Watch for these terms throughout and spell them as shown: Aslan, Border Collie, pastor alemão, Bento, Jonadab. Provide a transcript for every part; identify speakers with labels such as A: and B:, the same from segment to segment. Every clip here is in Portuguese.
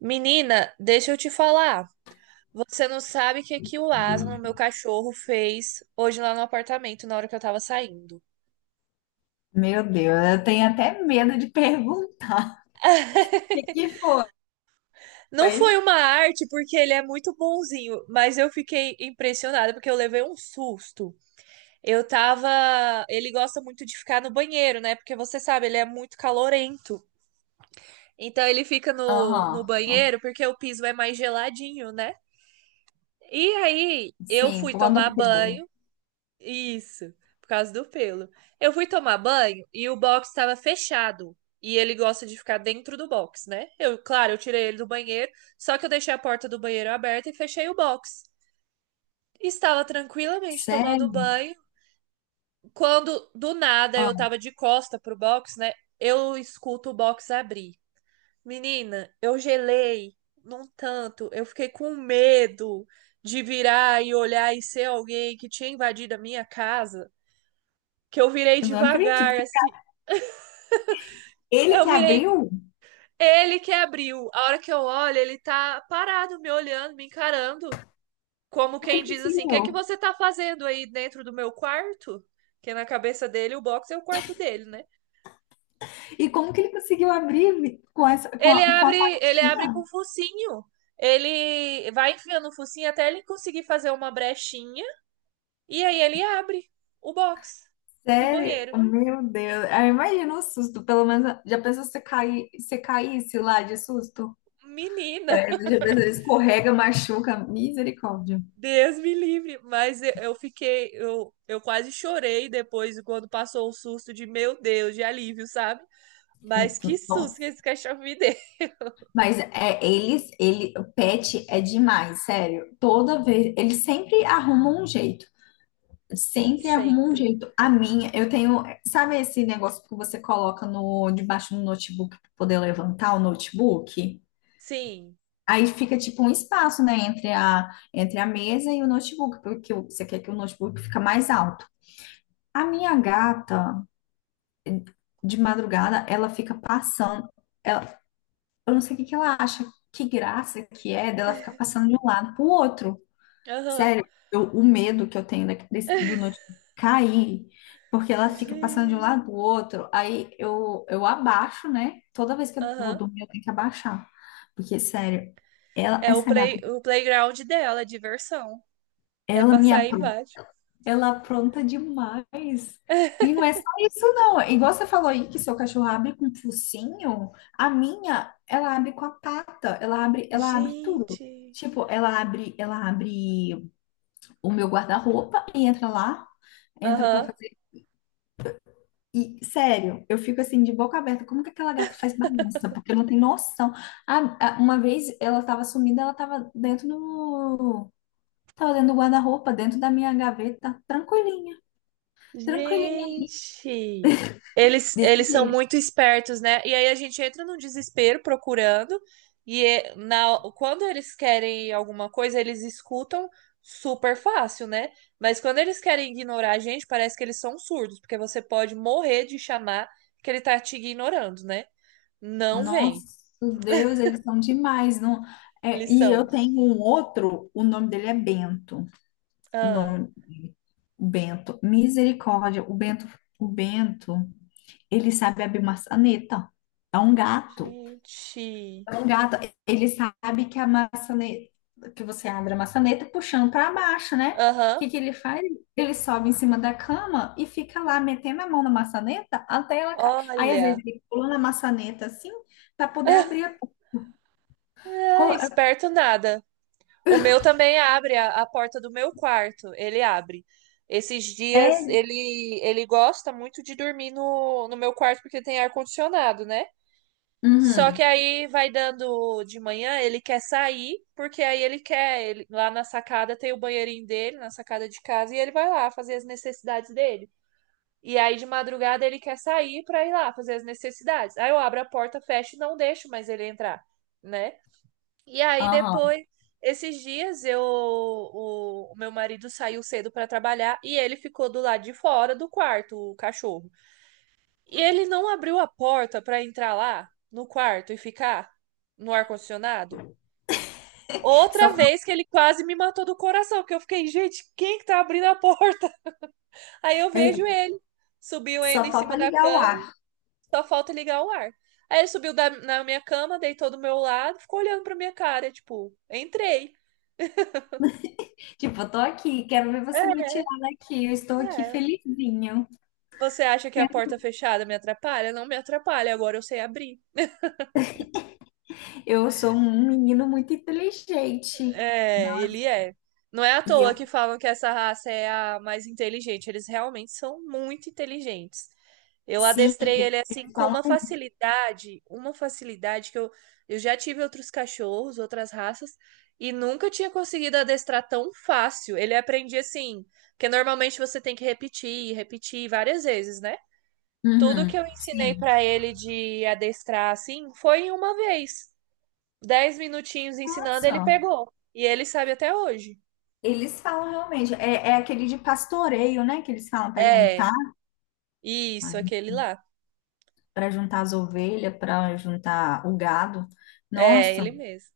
A: Menina, deixa eu te falar. Você não sabe o que que o Aslan, meu cachorro, fez hoje lá no apartamento na hora que eu tava saindo.
B: Meu Deus, eu tenho até medo de perguntar.
A: Não foi
B: Foi.
A: uma arte, porque ele é muito bonzinho, mas eu fiquei impressionada porque eu levei um susto. Eu tava. Ele gosta muito de ficar no banheiro, né? Porque você sabe, ele é muito calorento. Então ele fica no
B: Aham.
A: banheiro porque o piso é mais geladinho, né? E aí eu
B: Sim,
A: fui
B: quando
A: tomar
B: pelo.
A: banho. Isso, por causa do pelo. Eu fui tomar banho e o box estava fechado. E ele gosta de ficar dentro do box, né? Eu, claro, eu tirei ele do banheiro, só que eu deixei a porta do banheiro aberta e fechei o box. Estava tranquilamente tomando
B: Sério?
A: banho, quando do nada eu
B: Ah,
A: tava de costa pro box, né? Eu escuto o box abrir. Menina, eu gelei num tanto, eu fiquei com medo de virar e olhar e ser alguém que tinha invadido a minha casa. Que eu virei
B: eu não acredito
A: devagar,
B: que
A: assim.
B: ele
A: Eu
B: que
A: virei,
B: abriu?
A: ele que abriu. A hora que eu olho, ele tá parado, me olhando, me encarando. Como
B: Como que
A: quem
B: ele
A: diz assim: o que, é que
B: conseguiu?
A: você tá fazendo aí dentro do meu quarto? Que na cabeça dele, o box é o quarto dele, né?
B: E como que ele conseguiu abrir com essa, com a, com a
A: Ele abre com
B: pastinha?
A: o focinho. Ele vai enfiando o focinho até ele conseguir fazer uma brechinha. E aí ele abre o box do
B: Sério?
A: banheiro.
B: Meu Deus. Ah, imagina o susto, pelo menos. Já pensou se você cair, se caísse lá de susto?
A: Menina,
B: Credo, já pensou, escorrega, machuca. Misericórdia.
A: Deus me livre, mas eu fiquei, eu quase chorei depois quando passou o susto de meu Deus, de alívio, sabe? Mas que susto que
B: Nossa.
A: esse cachorro me deu.
B: Mas é, o pet é demais, sério. Toda vez, eles sempre arrumam um jeito. Sempre arrumam um
A: Sempre.
B: jeito. A minha, eu tenho, sabe esse negócio que você coloca no debaixo do notebook para poder levantar o notebook?
A: Sim.
B: Aí fica tipo um espaço, né, entre a mesa e o notebook, porque você quer que o notebook fica mais alto. A minha gata, de madrugada, ela fica passando. Eu não sei o que que ela acha, que graça que é dela ficar passando de um lado pro outro.
A: Aham.
B: Sério, o medo que eu tenho do notebook cair, porque ela fica passando de um
A: Gente.
B: lado pro outro, aí eu abaixo, né? Toda vez que eu vou
A: Aham.
B: dormir, eu tenho que abaixar. Porque, sério, ela,
A: É o
B: essa gata,
A: play, o playground dela, é diversão. É
B: ela me
A: passar aí embaixo.
B: ela apronta demais. E não é só isso, não. Igual você falou aí que seu cachorro abre com o focinho, a minha, ela abre com a pata, ela abre tudo.
A: Gente.
B: Tipo, ela abre o meu guarda-roupa e entra lá, entra pra
A: Aham.
B: fazer. E, sério, eu fico assim de boca aberta, como que aquela gata faz bagunça? Porque não tem noção. Uma vez ela tava sumida, ela tava tava dentro do guarda-roupa, dentro da minha gaveta, tranquilinha.
A: Gente, eles,
B: Desse
A: eles são
B: jeito.
A: muito espertos, né? E aí a gente entra num desespero procurando, e é- na, quando eles querem alguma coisa, eles escutam super fácil, né? Mas quando eles querem ignorar a gente, parece que eles são surdos, porque você pode morrer de chamar que ele tá te ignorando, né? Não
B: Nossa,
A: vem.
B: Deus, eles são demais, não? É,
A: Eles
B: e eu
A: são.
B: tenho um outro, o nome dele é Bento, o
A: Ah,
B: nome Bento, misericórdia, o Bento, ele sabe abrir maçaneta, é um gato,
A: gente.
B: é um gato, ele sabe que a maçaneta, que você abre a maçaneta puxando para baixo, né? O
A: Aham.
B: que que ele faz? Ele sobe em cima da cama e fica lá metendo a mão na maçaneta até ela cair. Aí às vezes
A: Olha.
B: ele pula na maçaneta assim para poder abrir
A: É,
B: Co-
A: esperto nada. O meu também abre, a porta do meu quarto, ele abre. Esses dias
B: Sério?
A: ele gosta muito de dormir no meu quarto porque tem ar-condicionado, né? Só
B: Uhum,
A: que aí vai dando de manhã, ele quer sair, porque aí ele quer, ele- lá na sacada tem o banheirinho dele, na sacada de casa, e ele vai lá fazer as necessidades dele. E aí de madrugada ele quer sair pra ir lá fazer as necessidades. Aí eu abro a porta, fecho e não deixo mais ele entrar, né? E aí
B: aham.
A: depois, esses dias, eu, o meu marido saiu cedo para trabalhar e ele ficou do lado de fora do quarto, o cachorro. E ele não abriu a porta para entrar lá no quarto e ficar no ar-condicionado.
B: Só,
A: Outra
B: fa-
A: vez que ele quase me matou do coração, que eu fiquei, gente, quem que tá abrindo a porta? Aí eu
B: é,
A: vejo ele. Subiu
B: só
A: ainda em
B: falta
A: cima da
B: ligar o
A: cama,
B: ar.
A: só falta ligar o ar. Aí ele subiu da- na minha cama, deitou do meu lado, ficou olhando pra minha cara, tipo, entrei.
B: Tipo, eu tô aqui, quero ver você me
A: É.
B: tirar daqui. Eu estou aqui
A: É,
B: felizinho.
A: você acha que a porta fechada me atrapalha? Não me atrapalha, agora eu sei abrir.
B: Eu sou um menino muito inteligente.
A: É,
B: Não,
A: ele é. Não é à
B: e
A: toa
B: eu,
A: que falam que essa raça é a mais inteligente. Eles realmente são muito inteligentes. Eu
B: sim,
A: adestrei ele assim
B: eles
A: com
B: falam.
A: uma facilidade que eu já tive outros cachorros, outras raças, e nunca tinha conseguido adestrar tão fácil. Ele aprendia assim, porque normalmente você tem que repetir, repetir várias vezes, né? Tudo
B: Uhum,
A: que eu ensinei
B: sim.
A: pra ele de adestrar assim foi em uma vez. 10 minutinhos ensinando, ele
B: Nossa,
A: pegou. E ele sabe até hoje.
B: eles falam realmente. É, é aquele de pastoreio, né? Que eles falam
A: É, isso, aquele lá.
B: para juntar as ovelhas, para juntar o gado.
A: É,
B: Nossa.
A: ele mesmo.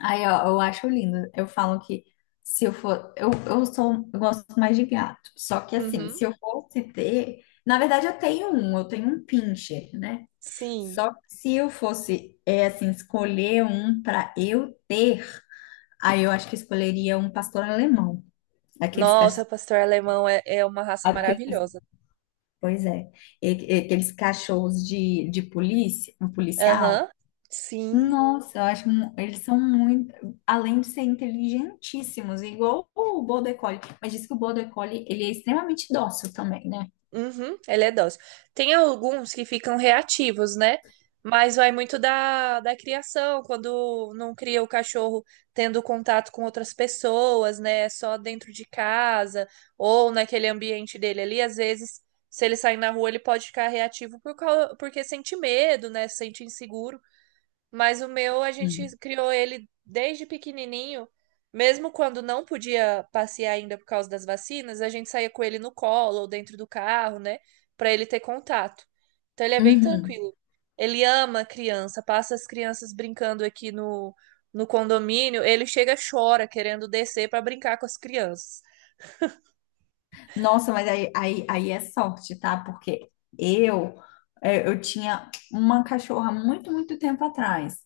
B: Aí, ó, eu acho lindo. Eu falo que se eu for. Eu sou. Eu gosto mais de gato. Só que, assim,
A: Uhum,
B: se eu fosse ter. Na verdade, eu tenho um. Eu tenho um pincher, né?
A: sim.
B: Só que se eu fosse, é, assim, escolher um para eu ter, aí eu acho que escolheria um pastor alemão. Aqueles cachorros.
A: Nossa, pastor alemão é, é uma raça
B: Aqueles,
A: maravilhosa.
B: pois é. E- Aqueles cachorros de, polícia, um policial.
A: Aham, sim.
B: Nossa, eles são muito, além de serem inteligentíssimos, igual o Border Collie, mas diz que o Border Collie, ele é extremamente dócil também, né?
A: Uhum, ele é dócil. Tem alguns que ficam reativos, né? Mas vai muito da criação, quando não cria o cachorro tendo contato com outras pessoas, né? É só dentro de casa ou naquele ambiente dele ali. Às vezes, se ele sair na rua, ele pode ficar reativo por, cau- porque sente medo, né? Sente inseguro. Mas o meu, a gente
B: Hum.
A: criou ele desde pequenininho, mesmo quando não podia passear ainda por causa das vacinas, a gente saía com ele no colo ou dentro do carro, né, pra ele ter contato. Então ele é bem
B: Uhum.
A: tranquilo. Ele ama criança, passa as crianças brincando aqui no, no condomínio, ele chega, chora querendo descer pra brincar com as crianças.
B: Nossa, mas aí é sorte, tá? Porque eu, eu tinha uma cachorra muito tempo atrás.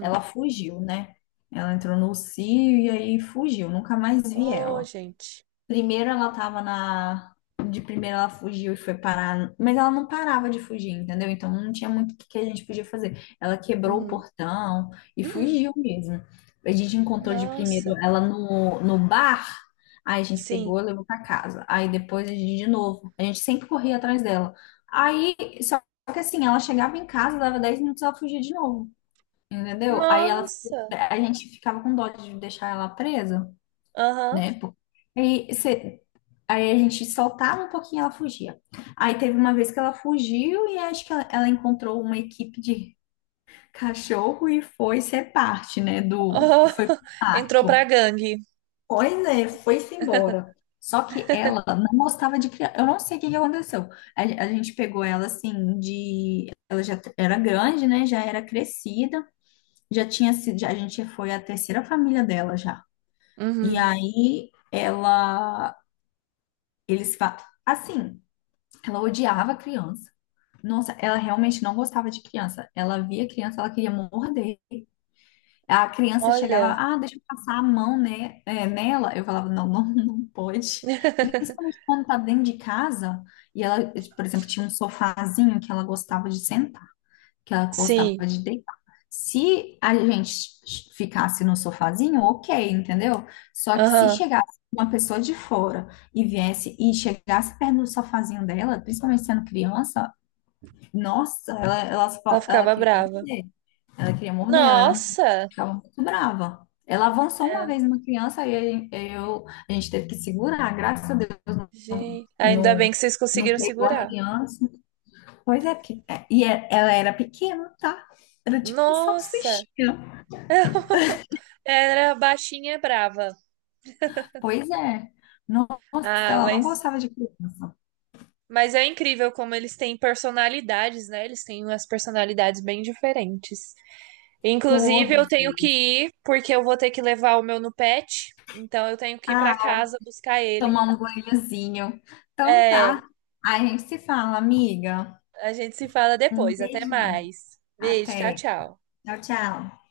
B: Ela fugiu, né? Ela entrou no cio e aí fugiu, nunca mais vi
A: Oh,
B: ela.
A: gente.
B: Primeiro ela tava na. De primeiro ela fugiu e foi parar. Mas ela não parava de fugir, entendeu? Então não tinha muito o que que a gente podia fazer. Ela quebrou o
A: Uhum.
B: portão e
A: Uhum.
B: fugiu mesmo. A gente encontrou de primeiro
A: Nossa.
B: ela no bar, aí a gente
A: Sim.
B: pegou e levou pra casa. Aí depois a gente de novo. A gente sempre corria atrás dela. Aí, só que assim, ela chegava em casa, dava 10 minutos, ela fugia de novo. Entendeu?
A: Nossa.
B: A gente ficava com dó de deixar ela presa,
A: Aham.
B: né? Pô. Aí, cê- aí a gente soltava um pouquinho e ela fugia. Aí teve uma vez que ela fugiu e acho que ela encontrou uma equipe de cachorro e foi ser parte, né, do...
A: Oh,
B: Foi pro
A: entrou pra
B: mato.
A: gangue.
B: Pois é, foi-se embora. Só que ela não gostava de criar. Eu não sei o que que aconteceu. A gente pegou ela assim de. Ela já era grande, né? Já era crescida. Já tinha sido. Já- A gente foi a terceira família dela já. E
A: Uhum.
B: aí ela. Eles falam. Assim, ela odiava criança. Nossa, ela realmente não gostava de criança. Ela via criança, ela queria morder. A criança chegava,
A: Olha.
B: ah, deixa eu passar a mão, né, é, nela. Eu falava, não, não, não pode. Principalmente quando tá dentro de casa. E ela, por exemplo, tinha um sofazinho que ela gostava de sentar, que ela gostava
A: Sim.
B: de deitar. Se a gente ficasse no sofazinho, ok, entendeu? Só que se
A: Aham.
B: chegasse uma pessoa de fora e viesse e chegasse perto do sofazinho dela, principalmente sendo criança, nossa,
A: Ela
B: ela
A: ficava
B: queria
A: brava.
B: morder. Ela queria morder,
A: Nossa!
B: ficava muito brava. Ela avançou uma vez
A: É,
B: uma criança e a gente teve que segurar, graças a Deus,
A: gente. Ainda
B: não,
A: bem que vocês
B: não
A: conseguiram
B: pegou a
A: segurar.
B: criança. Pois é, ela era pequena, tá? Era tipo um
A: Nossa!
B: salsichinha.
A: Era baixinha e brava.
B: Pois é. Nossa,
A: Ah,
B: ela não gostava de criança.
A: mas é incrível como eles têm personalidades, né? Eles têm umas personalidades bem diferentes. Inclusive, eu
B: Todos
A: tenho que
B: eles.
A: ir, porque eu vou ter que levar o meu no pet. Então, eu tenho que ir pra
B: Ah,
A: casa buscar ele.
B: tomar um banhozinho. Então
A: É.
B: tá. Aí a gente se fala, amiga.
A: A gente se fala
B: Um
A: depois. Até
B: beijão.
A: mais. Beijo, tchau,
B: Até.
A: tchau.
B: Tchau, tchau.